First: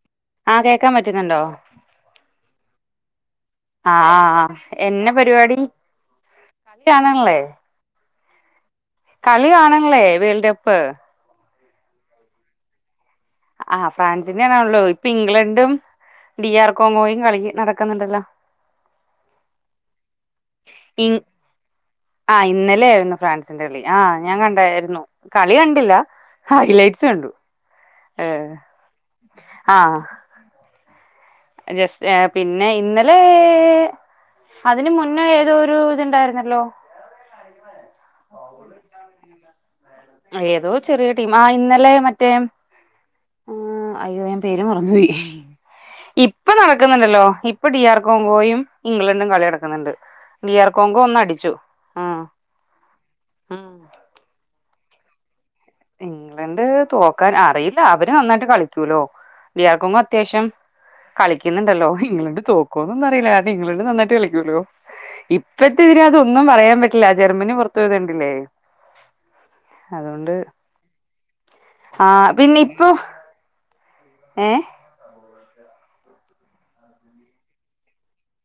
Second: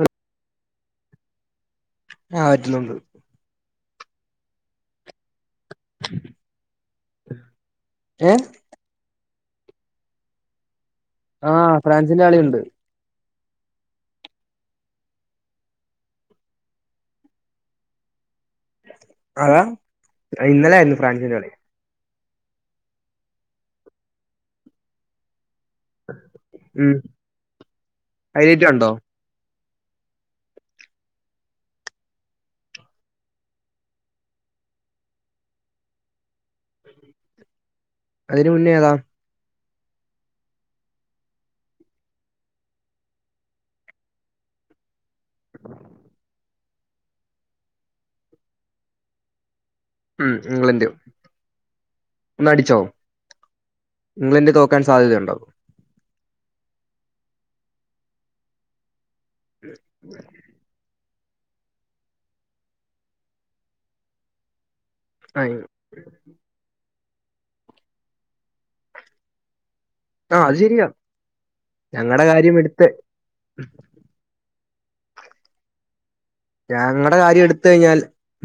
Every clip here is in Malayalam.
ആഹ ആ കേൾക്കാൻ പറ്റുന്നുണ്ടോ ആ പറ്റുന്നുണ്ട് ആഹ എന്ന പരിപാടി കളി കാണാണില്ലേ ഏ കളി കാണ്ല്ലേ വേൾഡ് കപ്പ് ആഹ് ഫ്രാൻസിന്റെ കളിയുണ്ട് ആഹ് ഫ്രാൻസിന്റെതന്നആണാല്ലേ ഇപ്പൊ ഇംഗ്ലണ്ടും ഡി ആർ കോങ്ങോയും കളി നടക്കുന്നുണ്ടല്ലോ അതാ ഇന്നലൊയരുന്നു ഫ്രാൻസിന്റെകളി ആഇന്നലെ ആയിരുന്നു ഫ്രാൻസിന്റെറെ കളി ആ് ഞാൻ കണ്ടായിരുന്നു കളി കണ്ടില്ല ഉം ഹൈലൈറ്റ്സ് കണ്ടു ഏർ ഹൈലൈറ്റ് കണ്ടോ ആഹ ജസ്റ്റ് പിന്നെ ഇന്നലെ അതിന് മുന്നേ ഏതോ ഒരു ഇതുണ്ടായിരുന്നല്ലോ [unintelligible] അയിന് മുന്നേ ഏതാ [inaudible] ഏതോ ചെറിയ ടീമാ ആ ഇന്നലെ മറ്റേ അയ്യോഞാ പേര് മറന്നോയി ഇപ്പൊ നടക്കുന്നുണ്ടല്ലോ ഇപ്പൊ ഡി ആർ കോങ്കോയും ഇംഗ്ലണ്ടും കളി നടക്കുന്നുണ്ട് ഉം ഇംഗ്ലണ്ട് ടിയർക്കോങ്കോ ഒന്നടിച്ചു ആഹ് ഒന്ന് അടിച്ചോ ഉം ഇംഗ്ലണ്ട് തോക്കാൻ സാധ്യതയുണ്ടോ ഇംഗ്ലണ്ട് തോക്കാൻ അറിയില്ല അവര് നന്നായിട്ട് കളി ക്കുലോ ടിയർ കൊങ്കോ അത്യാശ്യം കളിക്കുന്നുണ്ടല്ലോ ഇംഗ്ലണ്ട് തോക്കോന്നൊന്നും അറിയില്ല കാര ഇംഗ്ലണ്ട് നന്നായിട്ട് കളിക്കുല്ലോ ഇപ്പ ആഹ് ഇപ്പതിനകത്തു ഒന്നും പറയാൻ പറ്റില്ല ജർമ്മനി പുറത്തു പോയതുണ്ടില്ലേ ആഹ് അത് ശരിയാ ആ ഞങ്ങടെ കാര്യം പിന്നെ എടുത്ത് ഇപ്പൊ ഏ ഞങ്ങടെ കാര്യം എടുത്ത് കഴിഞ്ഞാൽ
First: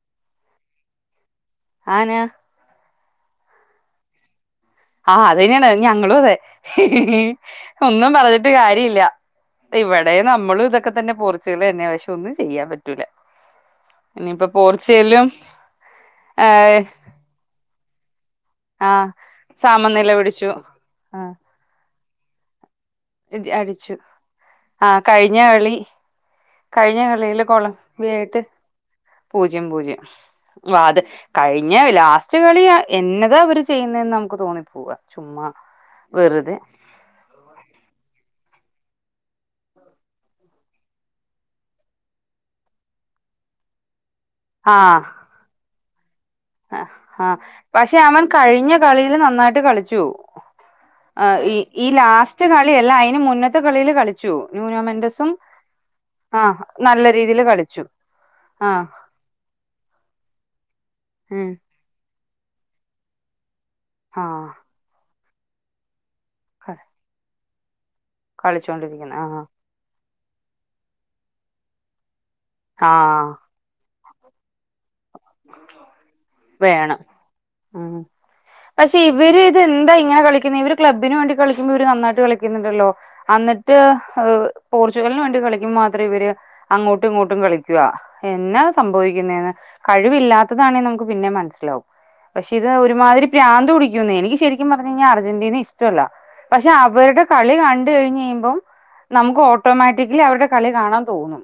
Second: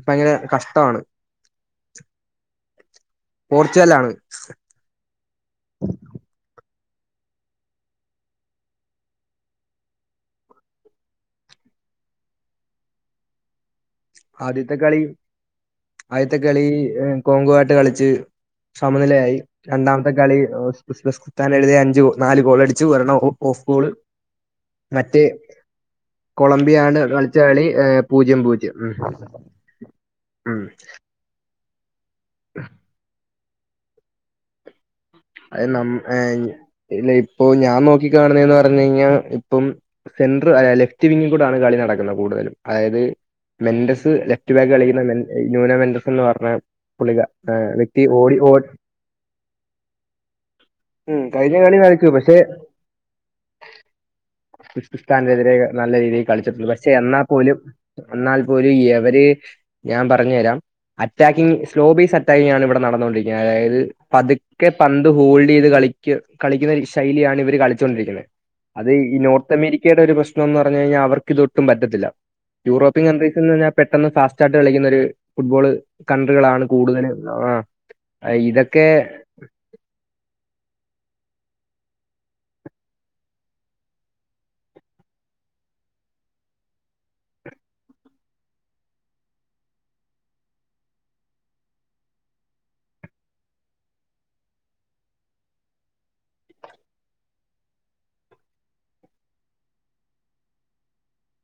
ഭയങ്കര കഷ്ടാണ് ആന പോർച്ചുഗൽ ആണ് ആഹ് അത് തന്നെയാണ് ഞങ്ങളും അതെ ഒന്നും പറഞ്ഞിട്ട് കാര്യല്ല ഇവിടെ നമ്മളും ഇതൊക്കെ തന്നെ പോർച്ചുഗൽ തന്നെ ഒന്നും ചെയ്യാൻ പറ്റൂല ഇനിയിപ്പ ആദ്യത്തെ കളി പോർച്ചുഗലും ആയി കോങ്കോ ആയിട്ട് കളിച്ച് ആഹ് സമനിലയായി രണ്ടാമത്തെ സമനില പിടിച്ചു ആഹ് കളിസ്ാൻ എഴുതി അഞ്ച് നാല് ഗോൾടിച്ചു ഒരണ്ണം ഓഫ് ഗോൾ അടിച്ചു ആഹ് മറ്റേ കഴിഞ്ഞ കളി കൊളംബിയ ആണ് കഴിഞ്ഞ കളിച്ച കളിയില് കളി കൊളംബിയ പൂജ്യം ആയിട്ട് പൂജ്യം ഉം പൂജ്യം പൂജ്യം ഉം വ അത് കഴിഞ്ഞ ലാസ്റ്റ് കളി എന്നതാ അവര് ചെയ്യുന്നതന്ന് നമുക്ക് തോന്നി പോവാ ചുമ്മാ അത് നം ഏഹ് വെറുതെ ഇല്ല ഇപ്പൊ ഞാൻ നോക്കി കാണുന്നെ പറഞ്ഞു കഴിഞ്ഞാ ഇപ്പം സെന്റർ ലെഫ്റ്റ് വിങ്ങി കൂടെണ് കളി നടക്കുന്നത് കൂടുതലും അതായത് മെൻറസ് ലെഫ്റ്റ് റ്റ് ബാഗ് കളിക്കുന്ന ന്യൂന മെൻറസ എന്ന് പറഞ്ഞാ ആ ആഹ് പക്ഷെ അവൻ കഴിഞ്ഞ കളിയില് നന്നായിട്ട് കളിച്ചു ഉം ആഹ് ഈ കഴിഞ്ഞ കളി ഈ കളിച്ചു പക്ഷെ ലാസ്റ്റ് കളിയല്ല അതിന് മുന്നത്തെ കളില് കളിച്ചു ന്യൂനോമെന്റസും ആഹ് കളിച്ചിട്ടുള്ളു പക്ഷെ നല്ല എന്നാ രീതിൽ പോലും കളിച്ചു എന്നാൽ പോലും ആഹ് യവര് ഞാൻ പറഞ്ഞു തരാം ഉം അറ്റാക്കിങ് സ്ലോ ബീസ് അറ്റാക്കിംഗണ് ഇവിടെ നടന്നുകൊണ്ടിരിക്കുന്നത് അതായത് പത് ആഹ് ക്കെ പന്ത് ഹോൾഡേയ്ത് കളിക്കു കളിക്കുന്ന ശൈലിയാണ് ഇവര് കളിച്ചോണ്ടിരിക്കുന്നെ അത് കളിച്ചോണ്ടിരിക്കുന്നു ഈ ആഹ് നോർത്ത് അമേരിക്കയുടെ ഒരു പ്രശ്ന ന്ന് പറഞ്ഞഴിഞ്ഞാ അവർക്ക് ഇതൊട്ടും പറ്റത്തില്ല യൂറോപ്യൻ ആഹ് കൺഡ്രീംസ് ന്ന് പറഞ്ഞാ പെട്ടെന്ന് ഫാസ്റ്റായിട്ട് കളിക്കുന്ന ദ് ഫുട്ബോള് കൺട്രികളാണ് വേണം കൂടുതല് ആഹ് ഇതൊക്കെ ഇതെന്താ ഇങ്ങനെ കളിക്കുന്നെ ഇവര് ക്ലബ്ബിന് വേണ്ടി കളിക്കുമ്പോ ഇവര് നന്നായിട്ട് കളിക്കുന്നുണ്ടല്ലോ അന്നിട്ട് പോർച്ചുഗലിന് വേണ്ടി കളിക്കുബം മാത്ര ഇവര് അങ്ങോട്ടും ഇങ്ങോട്ടും കളിക്കുവാ എന്നാ സംഭവിക്കുന്നേന്ന് കഴിവില്ലാത്തതാണെ നമുക്ക് പിന്നേം മനസ്സിലാവും പക്ഷെ ഇത് ഒരുമാതിരി പ്രാന്ത് പിടിക്കുന്നേ എനിക്ക് ശരിക്കും പറഞ്ഞു കഴിഞ്ഞാ അർജന്റീനേ ഇഷ്ടല്ല പക്ഷെ അവരുടെ കളി കണ്ട് കഴിഞ്ഞ് കഴിയുമ്പം നമുക്ക് ഓട്ടോമാറ്റിക്കലി അവരുടെ കളി കാണാൻ തോന്നും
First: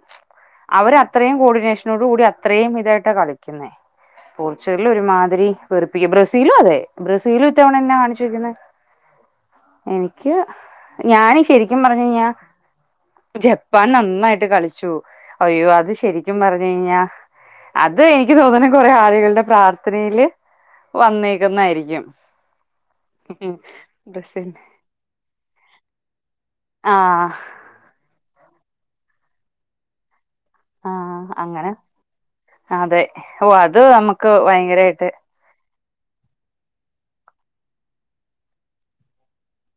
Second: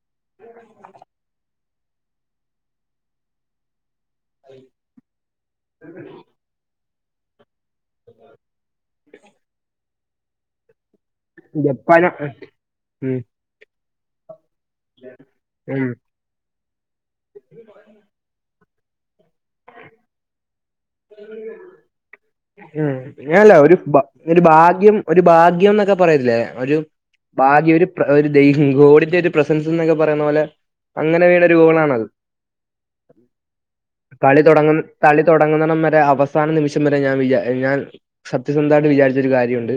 അവര് അത്രയും കോഡിനേഷനോട് കൂടി അത്രയും ഇതായിട്ട കളിക്കുന്നേ പോർച്ചുഗല് ഒരുമാതിരി വെറുപ്പിക്ക ബ്രസീലും അതെ ബ്രസീല് ഇത്തവണ എന്നാ കാണിച്ചുവെക്കുന്നെ എനിക്ക് ഞാന് ശരിക്കും ജപ്പാന പറഞ്ഞുഴിഞ്ഞാ ഉം, ജപ്പ് പൻ നന്നായിട്ട് കളിച്ചു അയ്യോ ഉം, അത് ശരിക്കും പറഞ്ഞു കഴിഞ്ഞാ അത് എനിക്ക് തോന്നന കൊറേ ആളുകളുടെ പ്രാർത്ഥനയില് വന്നേക്കുന്നായിരിക്കും ഉം ഇല്ലല്ല ഒരു ഭ ഒരു ബ്രസീൽ ഭാഗ്യം ഒരു ഭാഗ്യന്നൊക്കെ പറയില്ലേ ഒരു ആഹ് ഭാഗ്യം ഒരു പ്ര ഒരു ദൈവി ഗോടിന്റെ ഒരു പ്രസൻസ് ന്നൊക്കെ പറയുന്ന പോലെ അങ്ങനെ വീണോരു ഗോളാണത് അതെ ഓ അത് നമുക്ക് കളി തുടങ്ങന്ന ഭയങ്കരായിട്ട് കളി തുടങ്ങുന്നടം വരെ അവസാന നിമിഷം വരെ ഞാൻ വിചാ ഞാൻ സത്യസന്ധമായിട്ട് വിചാരിച്ചൊരു കാര്യമുണ്ട്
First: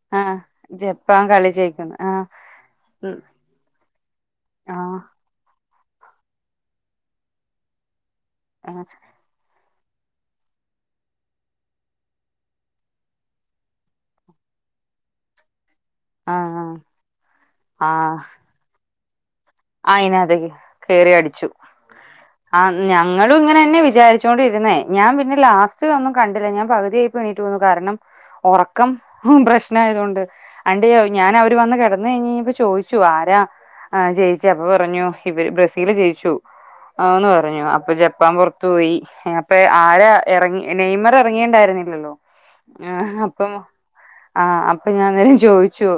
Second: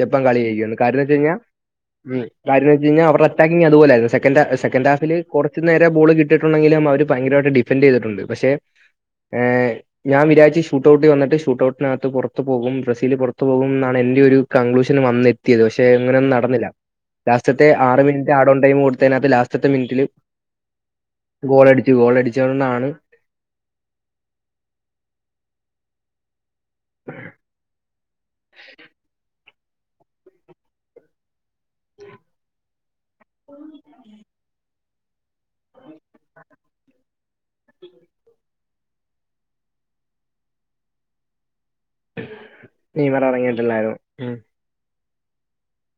ജപ്പാൻ ആഹ് കളി ജയ്ക്കുന്ന് കാര്യോന്നു ജപ്പാൻ വെച്ചഴിഞ്ഞാ കളി ജയിക്കുന്ന് ഉം ആഹ് കാര്യോന്നു വെച്ചഴിഞ്ഞാ ഉം അവർ അറ്റാക്കിംങ് അതുപോലായിരുന്നു സെകൻ് ഹ സെക്കൻഡ് ആഹ് ഹാഫില് കുറച്ച് നേരവേ ബോള് കിട്ടിട്ടുണ്ടങ്കിലും അവര് പയങ്കരമായിട്ട ഡിഫൻഡ് ചെയ്തിട്ടുണ്ട് പക്ഷേ ആഹ് ഏഹ് ഞാൻ വിചാരിച്ച് ഷൂട്ടഔട്ട് വന്നിട്ട് ട്ഷൂട്ട് ഔട്ടിനകത്ത് പുറത്ത് പോകും ബ്രസീൽ പുറത്ത് പോകും എന്നാണ് എന്റെറെ ഒര് കൺക്ലൂഷൻ വന്നി [unintelligible] പക്ഷെ അങ്ങനൊന്നും നടന്നില്ല ആഹ് ലാസ്റ്റത്തെ ആറ് ആഹ് മിനിറ്റ് ആടോൺ ടൈം കൊടുത്തതിനകത്ത് ലാസ് സ്റ്റത്തെ മിനിറ്റില് അയിനകത്തേക്ക് കേറി ഗോളടിച്ചു ഗോളടിച്ചോളും എന്നാണ് ങ്ങളും ഇങ്ങനെ തന്നെ വിചാരിച്ചോണ്ടിരുന്നേ ഞാൻ പിന്നെ ലാസ്റ്റ് ഒന്നും കണ്ടില്ല ഞാൻ പകുതിയായപ്പോ എണ്ണിറ്റുപോന്നു കാരണം ഉറക്കം പ്രശ് യതൊണ്ട് ആണ്ട് ഞാൻ അവര് വന്ന് കിടന്ന് കഴിഞ്ഞഴിഞ്ഞപ്പോ ചോദിച്ചു ആരാ ജയിച്ച അപ്പൊ പറഞ്ഞു ഇവര് ബ്രസീല് ജയിച്ചു ആന്ന് പറഞ്ഞു അപ്പൊ ജപ്പാൻ പുറത്ത് ത്ത് പോയി അപ്പൊ ആരാ ഇറങ്ങി നെയ്മർ ഇറങ്ങിണ്ടായിരുന്നി ഇല്ലല്ലോ ആഹ് നെയ്മർ അപ്പൊ ഇറങ്ങിയിട്ടുണ്ടായിരുന്നത് ഉം. ആഹ് അപ് അപ്പൊ ഞാൻ അന്നേരം ചോദിച്ചു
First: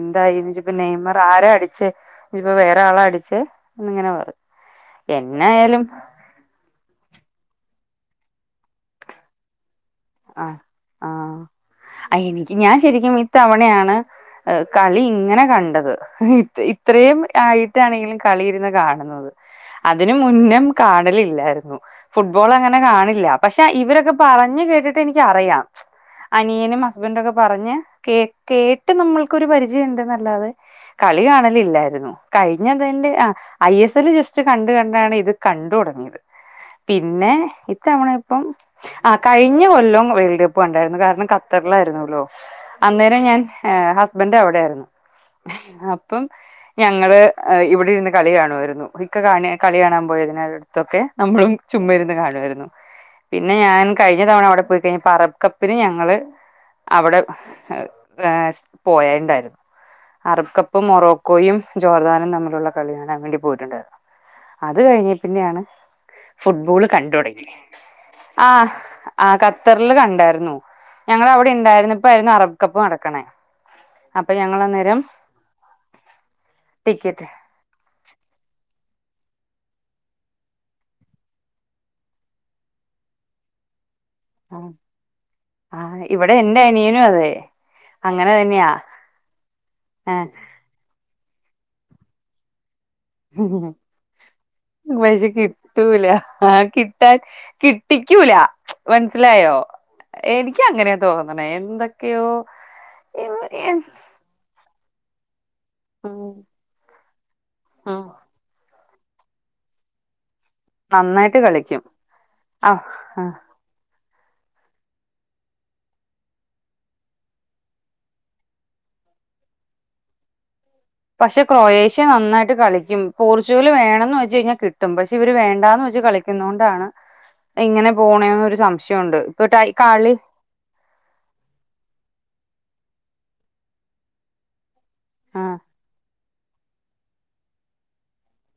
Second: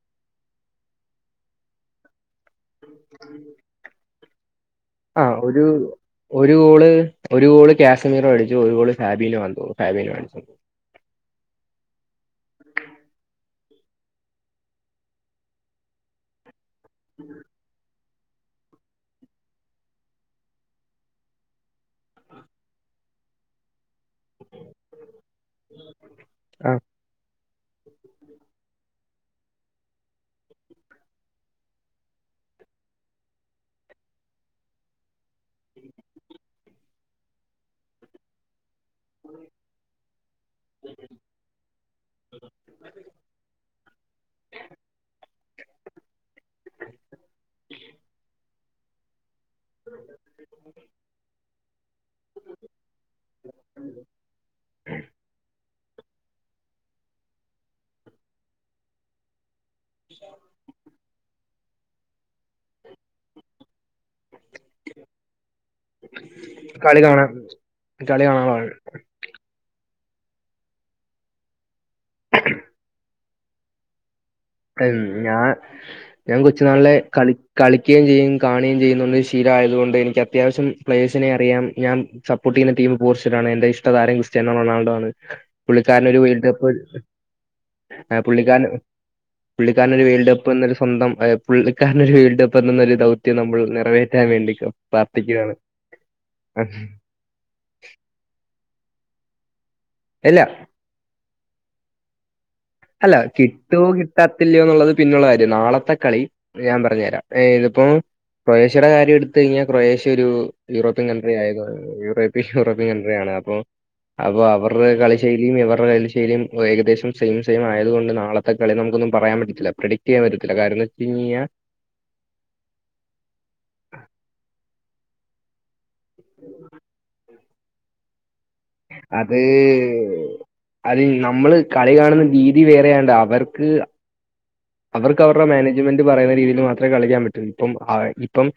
എന്തായിന്ന് ചോയിച്ചപ്പോൾ നെയ്മർ ആരാ അടിച്ചേ ഇനി ഇപ്പൊ വേറെ ഒരാള അടിച്ച് എന്ന് ഇങ്ങനെ പറഞ്ഞ് ആഹ് ഒരു ഒരു ഗോള് ഒരു ഗോള് കാശ്മീറും അടിച്ചു ഒരു ഗോള് ഫാബീലും ആഹ് തോന്ന് ഫബീലും ആഹ് അടിച്ചത് ആഹ് അ എനിക്ക് ഞാൻ ശരിക്കും ഇത്തവണയാണ് കളി ഇങ്ങനെ കണ്ടത് ഇത്രയും ആയി ട്ട് ആണെങ്കിലും കളിയിരുന്ന് കാണുന്നത് അതിന് മുന്നേം കാണലില്ലായിരുന്നു ഫുട്ബോൾ അങ്ങനെ കാണില്ല പക്ഷെ ഇവരൊക്കെ പറഞ്ഞ് കേ പോ എനിക്കറിയാം ആ അനിയനും ഹസ്ബന്റ് ഒക്കെ പറഞ്ഞ് കേ കേ [unintelligible] നമ്മൾക്കൊരു പരിചയം ഉണ്ട് നല്ലാതെ കളി കാണലില്ലായിരുന്നു കഴിഞ്ഞതിന്റെ ആഹ് ഐ എസ് എൽ ജസ്റ്റ് കണ്ട് കണ്ടാണ് ഇത് കണ്ടു തുടങ്ങിയത് പിന്നെ ഇത്തവണ ഇപ്പം ആഹ് കഴി ഞ്ഞ കൊല്ലം വേൾഡ് കപ്പ് കണ്ടായിരുന്നു കാരണം കത്തറിലായിരുന്നുല്ലോ അന്നേരം ഞാൻ ഹസ്ബൻറ് അവിടെയായിരുന്നു അപ്പം ഞങ്ങള് ഇവിടെ ഇരുന്ന് കളി കാണുമായിരുന്നു ഇക്ക കാണ കളി കാണാൻ പോയതിന അടുത്തൊക്കെ നമ്മളും ചുമ്മ ഇരുന്ന് കാണുമായിരുന്നു പിന്നെ ഞാൻ കഴ അവിടെ പോയി കഴിഞ്ഞ [unintelligible] അവിടെ [unintelligible] പോയണ്ടായിരുന്നു അറക്കപ്പും മൊറോക്കോയും ജോർദാനും തമ്മിലുള്ള കളി കാണാൻ വേണ്ടി പോയിട്ടുണ്ടയിരുന്നു അത് കഴിഞ്ഞ പിന്നെയാണ് ഫുട്ബോള് കളി കണ്ട കാണാൻ തുടങ്ങിത് കളി ആ കാണാൻ ആ ഖത്തറിില് കണ്ടായിരുന്നു ഞങ്ങ അവിടെ ഇണ്ടായിരുന്നപ്പായിരുന്നു അറബ് കപ്പ് നടക്കണേ അപ്പൊ ഞങ്ങള് അന്നേരം ഞാ ഞാൻ കൊച്ചു നാളിലെ ടിക്കറ്റ് കളി- കളിക്കുകയും ചെയ്യും കാണുകയും ചെയ്യുന്നുണ്ട് ശീലയതുക കൊണ്ട് എനിക്ക് അത്യാവശ്യം പ്ലേഴ്സിനെ അറിയാം ഞാൻ സപ്പോർട്ട് ചെയുന്ന ടീം പോർജുഗലാണ് എന്റെ ഇഷ്ട താരം ക്രിസ്റ്റ്യാനോ ക്രിസ്റ്റ്യാനേ റൊണാൾഡോ ആണ് ആ പുള്ളിക്കാരൻ ഒരു ഇവിടെ വേൾഡ് എന്റെ കപ്പ് അനിയനും അതെ അങ്ങനെ പുള്ളിക്കാരൻ തന്നെയാ പുള്ളിക്കാരൻരു ആഹ് വേൾഡ് കപ്പ് എന്നൊരു സ്വന്തം പുള്ളിക്കാരനരു വേൾഡ് കപ്പ് എന്നൊരു നമ്മൾ [unintelligible] നിറവേറ്റാൻ വേണ്ടി പ്രാർത്ഥിക്കുകയാണ് കിട്ടൂല ആ കിട്ടാൻ കി ിക്കൂല മനസ്സിലായോ ഇല്ല എനിക്ക് അങ്ങനെയാ തോന്നണേ എന്തൊക്കെയോ അല്ല കിട്ടോ ഉം കിട്ടാത്തില്ലയോന്നുള്ളത് പിന്നുള്ള കാര്യം നാളത്തെ കളി ഞാൻ പറഞ്ഞു തരാം ഏ് ഇതിപ്പോ ഉം ക്രൊയേഷ്യയുടെ കാര്യം എടുത്ത് കഴിഞ്ഞാൽ ക്രൊയേഷ്യ ഒരു യൂറോപ്യൻ കൺട്രി നന്നായിട്ട് ആയത് കളിക്കും യൂറോപ്യ ആ യൂറോപ്യൻ കൺട്രിയ ആ ആണ് അപ്പൊ അപ്പൊ അവരുടെ കളിശൈലിയും ഇവരുടെ കളിശൈലിയും ഏകദേശം സൈം സെയി ആയത് കൊണ്ട് നാളത്തെ കളി നമുക്കൊന്നും പറയാൻ പറ്റത്തില്ല പ്രഡിറ്റ് ചെയാൻ പത്തില്ല കാരണം പക്ഷെ കഴിഞ്ഞാൽ ക്രൊയേഷ്യ നന്നായിട്ട് കളിക്കും പോർച്ചുഗൽ വേണന്ന് വെച്ച് കഴിഞ്ഞാൽ കിട്ടും പക്ഷെ ഇവര് വേണ്ട [inaudible] കളിക്കുന്ന കൊണ്ടാണ് ഇങ്ങനെ പോണന്നരു സംശയം ഉണ്ട് അത് [unintelligible] കളി അത് നമ്മള് കളി കാണുന്ന രീതി വേറെയാണ്ട് അവർക്ക് അവർക്ക് ആ അവരുടെ മാനേജ്മെന്റ്പറയുന്നരീതിൽ മാത്രമെ കളിക്കാൻ പറ്റു ഇപ്പംഅ ഇപ്പം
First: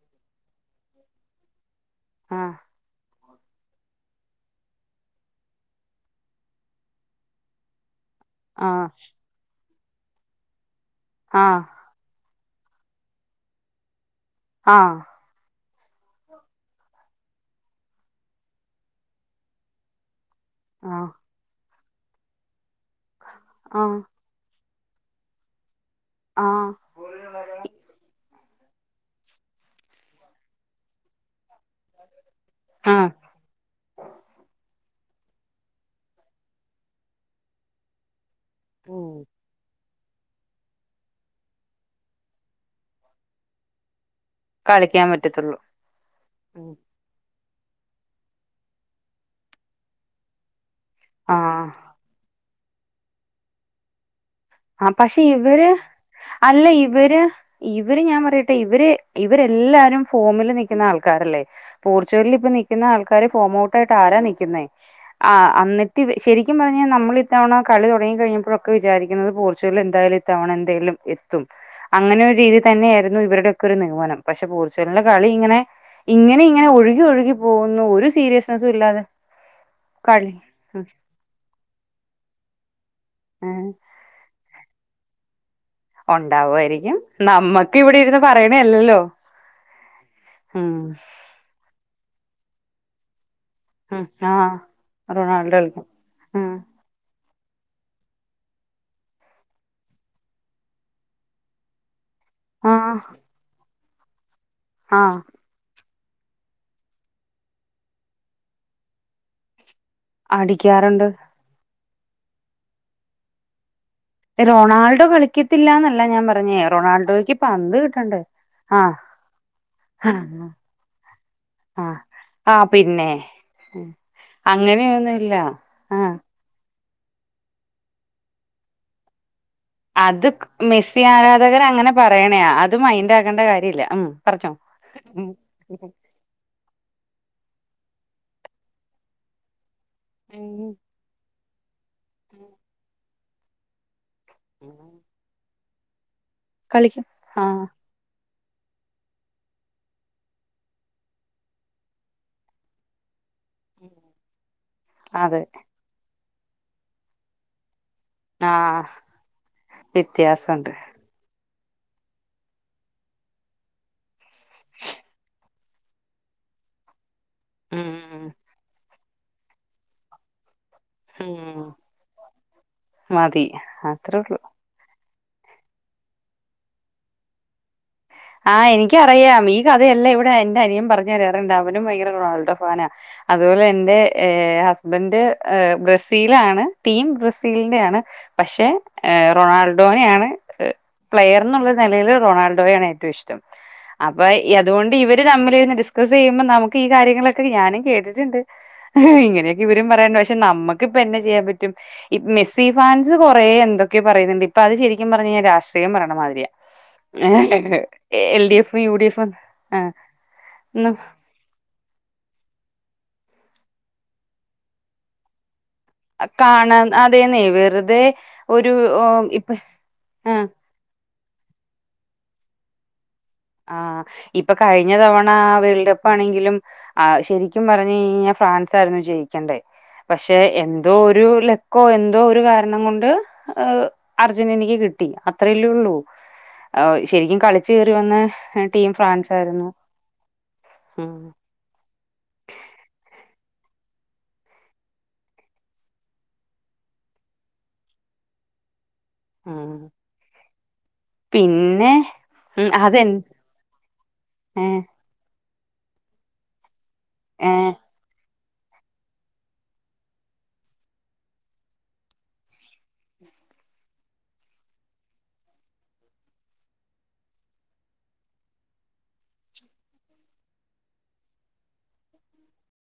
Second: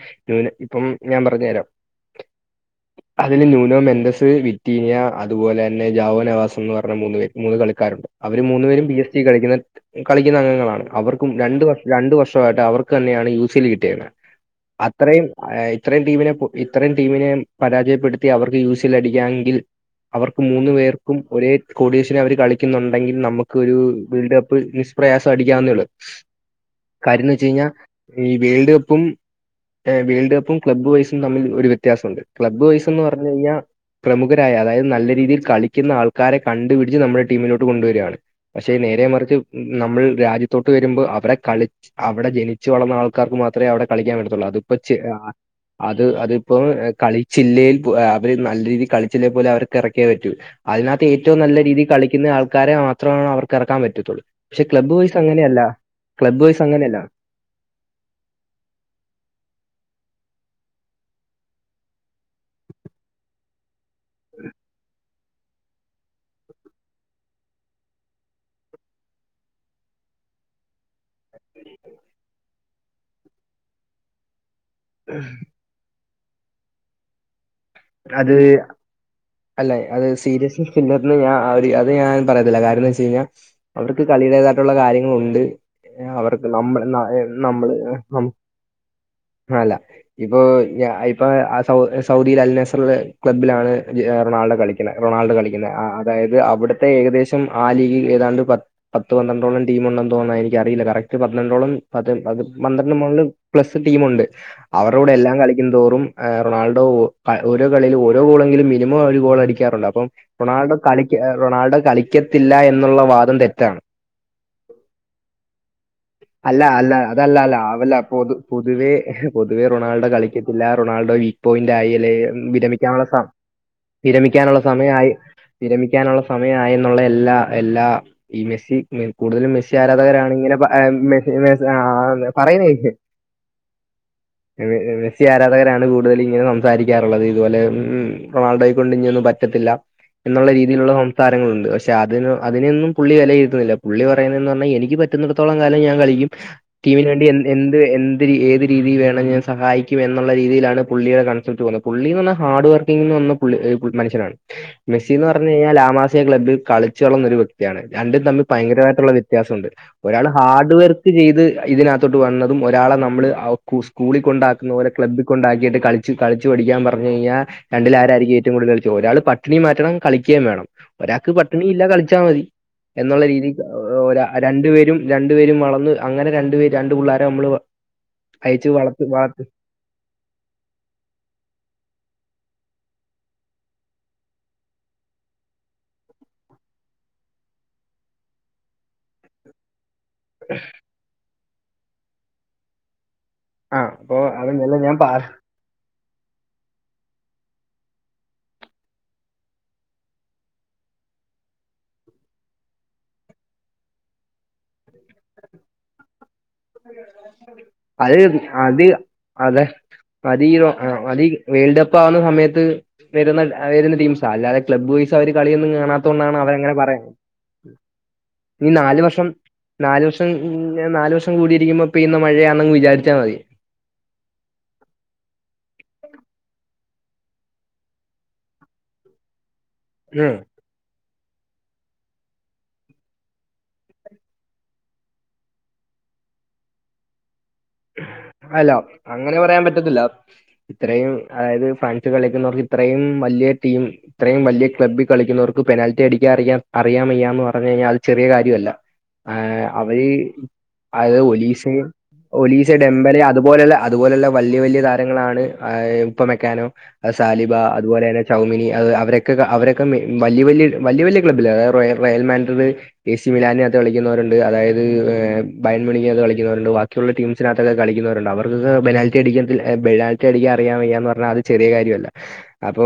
ഇപ്പം ഞാൻ പറഞ്ഞ തരാം ആഹ് അതില് ന്യൂനോ മെന്തസ് വിറ്റീനിയ അതുപോലെ തന്നെ ജാവോ നവാസ് എന്ന് പറഞ്ഞ മൂന്ന് മൂന്ന് കളിക്കാര് അവര് മൂന്നു ആ പരും പി എസ് സി കളിക്കുന്ന കളിക്കുന്ന അംഗങ്ങളാണ് അവർക്കും ആ രണ്ട് വർഷ രണ്ടു വർഷമായിട്ട് അവർക്ക് തന്നെയാണ് യു സിൽ കിട്ടിയത് ആ അത്രയും ആ ഇത്രയും ടീമിനെ ഇത്രയും ടീമിനെ പരാജയപ്പെടുത്തി അവർക്ക് യുസിൽ അടിക്കാമെങ്കിൽ അവർക്ക് മൂന്നു ആ പേർക്കും ഒരേ കോഡിഷനി അവർ കളിക്കുന്നുണ്ടെങ്കിൽ നമുക്ക് ഒരു ആ ആ വേൾഡ് കപ്പ് [unintelligible] പ്രയാസം അടിക്കാവ്ന്നെയൊള്ളൂ ആ കാര്യംന്ന് വെച്ച് കഴിഞ്ഞാ ഈ വേൾഡ് കപ്പും ഏഹ് വേൽഡ് കപ്പും ക്ലബ്ബ് വൈസും തമ്മിൽ ഒരു വ്യത്യാസാെണ്ട് ക്ലബ്ബ് വൈസ്ന്ന് പർഞ്ഞ്യ്ഞ്ഞാ പ്രമുഖരായ അതായത് നല്ല രീതിയിൽ കളിയ്ക്ന്ന ആൾക്കാരെ കണ്ടുപിടിച്ച് നമ്മടെ ടീമിലോട്ട് കൊണ്ടുവരാണ് പക്ഷെ നേരെ ഉം. മറിച്ച് നമ്മൾ രാജ്യ തൊട്ട് വര്മ്പോ അവടെ കളി അവടെ ജനിച്ച് വളർന്ന ആൾക്കാർക്ക് മാത്രമേ അവടെ കളിക്കാൻ പറ്റത്തൊള്ളൂ അതിപ്പോ ച്ച് കളിക്കാൻ പറ്റത്തുള്ളൂ അത് അതിപ്പോം ഉം. എ കളിച്ചില്ലേൽ പോല് ഏഹ് അവര് നല്ല രീതീ കളിച്ചില്ലേ പോലും അവർക്ക് എറക്കിയേ പറ്റൂ അതിനകത്ത് ആ ഏറ്റവും നല്ല രീതീ കളിക്ക്ന്നെ ആൾക്കാരെ മാത്രമാണ് അവർക്ക് എറക്കാൻ പറ്റെത്താെള്ളൂ പക്ഷെ ക്ലബ് വൈസ് അങ്ങനെയല്ല തിവര് ക്ലബ്ബ് വൈസ് അല്ല അങ്ങനെയല്ല ഇവര് ര് ഇവര് ഞാൻ പറയട്ടെ ഇവര് ഇവരെല്ലാരും ഫോമില് നിൽക്ക്ന്ന ആൾക്കാരല്ലേ പോർച്ചുഗൽല് ഇപ്പ നിക്ക്ന്ന ആൾക്കാര് ഫോംമൗട്ടായിട്ട് ആരാ നിക്ക്ന്നേ ആഹ് അന്നിട്ട് ഇവ ശെരിക്കും പറഞ്ഞാ നമ്മളിത്തവണ കളി തുടങ്ങി കഴിഞ്ഞപ്പാെഴൊക്കെ വിചാരി ക്ക്ന്നത് പോർച്ചഗല്ലെന്തായാലും ഇത്തവണ എന്തായാലും എത്തും അങ്ങനെ ഒരു രീതി തന്നെയായിരുന്നു ഇവരുടൊക്കെ ഒരു നിഗമനം പക്ഷെ പോർച്ചുഗൽന്റെ കളി ഇങ്ങെനെ ഇങ്ങെനെ ഇങ്ങെനെ ഒഴുകി ഒഴുകി പോകുന്നു ഒരു അത് സീരിയസ്നെസ്സും ഇല്ലാതെ അല്ല അത് കളി സീരിയസ്‌ സ് ഉം [unintelligible] ന്ന് ഞാ ര് അത് ഞാൻ പറയത്തില്ല കാര്യംന്ന് വെച്ച് കയ്ഞ്ഞാ ഉം അവർക്ക് കളിയുടേതായ്ട്ടുള്ള കാര്യങ്ങളുണ്ട് അവർക്ക് നമ്മൾ ഉണ്ടാവുമായിരിക്കും ഏഹ് നമ്മള് നമ്മക്ക് ഇവിടെ ഏഹ് ഇരുന്ന് നമ്മള് പറയണല്ലല്ലോ അലാ ഇപ്പൊ ഉം ഇപ്പൊ ആ സൗ സൗദീല് അൽനസർല് ക്ലബ്ബ്ലാണ് ഉം ആ റണാൾഡ കളിക്ക്ണ റൊണാൾഡ റൊണാൾഡോ കളിക്കുന്ന. അ കളിക്കും അതായത് ഉം അവിടുത്തെ ഏകദേശം ആലീഗിഏതാണ്ട് പത് പത്ത് പന്ത്രണ്ടോളം ടീം ഉണ്ടെന്ന് തോന്നുന്നു. എനിക്ക് അറീല. കറക്റ്റ് പന്ത്രണ്ടോളം അത്പത് ആ പന്ത്രണ്ട് മുകളിൽ പ്ലസ് ടീമ് ഉണ്ട്. ആ അവരോട് എല്ലാം കളിക്കുംന്തോറും. റൊണാൾഡോ ഒ ഓരോ കളീലും ഓരോളെങ്കിലും മിനിമം ഒരു ഗോൾ അടിക്കാറണ്ട്. അപം റൊണാൾഡോ അടിക്കാറുണ്ട് കളിക്ക റൊണാൾഡോ കളിക്കത്തില്ല എന്നുള്ള വാദം തെറ്റാണ്. റൊണാൾഡോ കളി അല്ല അല്ല അതല്ല അല്ല പന്ത് അവല്ല കിട്ടണ്ടേ പൊതു ആ പൊതുവേ പൊതുവേ റൊണാൾഡ ആഹ് കളി കിട്ടില്ല റൊണാൾഡോ വീക്ക് പോയിന്റ് ആഹ് ആയില്ലേ ആഹ് പിന്നെ വിരമിക്കാന്ള്ളസമ വിരമിക്കാനുള്ള സമയയി അങ്ങനെയൊന്നുല്ല ആഹ് വിരമിക്കാനുള്ള സമയായെന്നുള്ള എല്ലാ എല്ലാ ഈ മെസ്സി കൂടുതലും മെസ്സി അത് ആരാധകരണ ഇങ്ങനെ വ മെസ്സി ആരാധകർ ആഹ് അങ്ങനെ ആഹ് പറയണയാ അത് പറയുന്നേതേക്ക് മൈൻഡ് ആക്കേണ്ട കാര്യല്ല ഉം പറഞ്ഞോ മെസ്സി ഉം ആരാധകരാണ് കൂടു കൂടുതൽ ഇങ്ങനെ മുതല് സംസാരിക്കാറുള്ളത് ഇതുപോലെ ഉംഉം റൊണാൾഡെയ കൊണ്ട് ഇനിയന്നും പറ്റത്തില്ല എന്നുള്ള ഉം. രീതിയിലുളളസംസാരങ്ങളുണ്ട് പക്ഷെ അതിനൊ അതിനൊന്നും പുള്ളി വെലയിരുത്തുന്നില്ല പുള്ളി പ കേന്എനിക്ക് പറ്റുന്നിടത്തോളം കാലം ഞൻ കളിക്കും കളിക്കും ടീമിന് ആഹ് വേണ്ടിഎന്ത് എ ള്ളിഏത് രീതിയിൽ വേണങ്കിലും സഹായിക്കും എന്നുള്ള രീതിയിലാണ് പുള്ളിയുടെ കൺസപ്റ്റ്സ് വന്ന് പുള്ളി ഹാർട് വർക്കിംഗിന് [unintelligible] മനുഷ്യനാണ് മെസ്സി എന്ന് അതെ പറഞ്ഞു കഴിഞ്ഞാൽ ലാമാസിയെ ക്ലബ്ബിൽ കളിച്ചു വളർന്നൊരു വ്യക്തി കയാണ് രണ്ടും തമ്മിൽ ആഹ് ഭയങ്കരയയിട്ടുള്ള വ്യത്യാസം ഉണ്ട് ഒരാൾ വ്യത്യാസണ്ട് ഹാർഡ് സച് ഇതിനകത്തോട്ട് വന്നതും ഒരാളെ നമ്മള്അവ്ക് സ്കൂളിൽ കൊണ്ടാക്കുന്നതൊക്കെ ക്ലബ്ബ് കൊണ്ടാക്കിട്ട് കളിച്ച് കളിച്ച് പഠിക്കാൻ വ അതിനെ പറഞ്ഞ് കഴിഞ്ഞാ ഉം രണ്ടില നയ്യരണ്ടിആരായിരിക്കും ഏറ്റവും കൂടുതൽ കളിച്ചത് ഒരാൾ പാർട്ടി മാറ്റണം കളിക്കേയും വേണം ഒരാക്ക് ഉം പട്ടിണി ഇല്ല കളിച്ചാ മതി എന്നുള്ള മതി രീതിക്ക് അത്രേ ഉള്ളൂ ഒരരണ്ട് പേര് രണ്ടു പേരും വളർന്ന് അങ്ങനെ രണ്ടു പേര് രണ്ട് പിള്ളേരെ നമ്മള് ആഹ് അയച്ച് എനിക്ക വളർത്തി അറിയാം വളർത്തി ഈ കഥയല്ല ഇവിടെ എന്റെ അനിയും പറഞ്ഞു തരാറുണ്ട് അവനും ഭയങ്കര റൊണാൾഡോ ഫാനാ അതുപോലെ എൻന്റെ ഹസ്ബൻഡ് ബ്രസീലാണ് ടീം ബ്രസീലിന്റെ ആണ് പക്ഷെ റൊണാൾഡോനെയാണ് പ്ലയർ എന്ന്നുള്ള നിലയിൽ റൊണാൾഡോയാണ് ഏറ്റവും ഇഷ്ടം ആ അപ്പൊ അതന്നെയല്ല അതുകൊണ്ട് ഞാൻ പറ ഇവര് തമ്മില്ലായിരുന്നു [unintelligible] [unintelligible] ചെയ്യുമ്പോം നമുക്ക് ഈ കാര്യങ്ങളൊക്കെ ഞാനും കേട്ടിട്ടുണ്ട് [unintelligible] ഇങ്ങനൊക്കെ ഇവരും പറയാനണ്ട് പക്ഷെ നമ്മുക്ക്ിപ്പൊ എന്ന ചെയ്യാൻ പറ്റും ഇപ്പൊ മെസ്സി ഫാൻസ് കുറെേ എന്തൊക്കെ പറയുന്നുണ്ട് ഇപ്പൊ അത് ശരിക്കും പറഞ്ഞു കഴിഞ്ഞാൽ രാഷ്ട്രീയം പറയണ മാതിരിയാ അത് എൽ ഡി എഫും അത് യു ഡി എഫും അതെ ആ [unintelligible] വേൾഡ് കപ്പ് ആവുന്ന സമയത്ത് വരുന്ന വരുന്ന ടീംസാ അല്ലാതെ ക്ലബ് വോയിസ് അവ കളിയൊന്നും കാണാ [unintelligible] അവരങ്ങനെ കാണാൻ പറയാ അതേന്നെ വെറുതെ ഇനി ഒരു നാല് വർഷം ഇപ്പ നാല് വർഷം ആ [unintelligible] ന്നാ നാല് വർം കൂടിയിരിക്കുമ്പോ പെയ്യുന്ന മഴയാണെന്ന്ങ് വിചാരിച്ചൽ മതി ആ ഇപ്പൊ കഴിഞ്ഞ തവണ വേൾഡ് കപ്പ് ആണെങ്കിലും ആ ശരിക്കും പറഞ്ഞഞ് കഴഞ്ഞാൽ ഫ്രാൻസ്ായിരുന്നു ജയിക്കണ്ടേ ഉം പക്ഷെ എ എന്തൊരു ലക്കോ എന്തോ ഒരു കാരണം കൊണ്ട് ഹ് അർജന്റീനക്ക് കിട്ടി അത്രല്ലേള്ളൂ ശരിക്കും കളിച്ച കയറി വന്ന് അല്ലാ അങ്ങനെ പറയാൻ പറ്റത്തില്ല ഇത്രയും ഉം അതായത് ഫ്രാൻസ് കളിക്കുന്നവർക്ക് ഇത്രയും വലിയ ടീം ഇത്രയും വലിയ ക്ലബ്ബിൽ കളിക്കുന്നർക്ക് പെനൽറ്റി അടിക്കാ അറിയാ അറിയാമയ്യ എന്ന് പറഞ്ഞു കഴിഞ്ഞാൽ അത് ചെറിയ കാര്യമല്ല ആ ഉം അവര് അത് ഒലീസ് പിന്നെ ഒലീസ ഉം അതെൻ ഡെമ്പല് അതുപോലുള്ള അതുപോലെയുള്ള ഏഹ് വല്ല്യവല്ല്യതാരങ്ങളാണ് ആഹ് ഇപ്പ മെക്കാനോ സാലിബ ഏഹ് അതുപോലെ തന്നെ ചൗമിനി അത് അവരൊക്കെ അവരൊക്കെ വല്ല്യ വല്ല്യ വല്ല്യ വല്ല്യാ ക്ലബ്ബിലാ അതായത് റയ ട്രയൽമാന്റ്റ് എസിമിലാനിനക കളിക്കുന്നവരുണ്ട് അതായത് ബയൻമണിനക കളിക്കുന്നവരുണ്ട് ത്തുള്ള ടീംസിനകത്തൊക്കെ കളിക്കുന്നവരുണ്ട് അവർക്കൊക്കെ ബെനാൽറ്റി അടിക്കത്തില്ല ബെനാൽറ്റി അടിക്കാൻ അറിയാൻ വയ്യാന്ന് പറഞ്ഞാ അത് ചെറിയ കാര്യമല്ല അപ്പൊ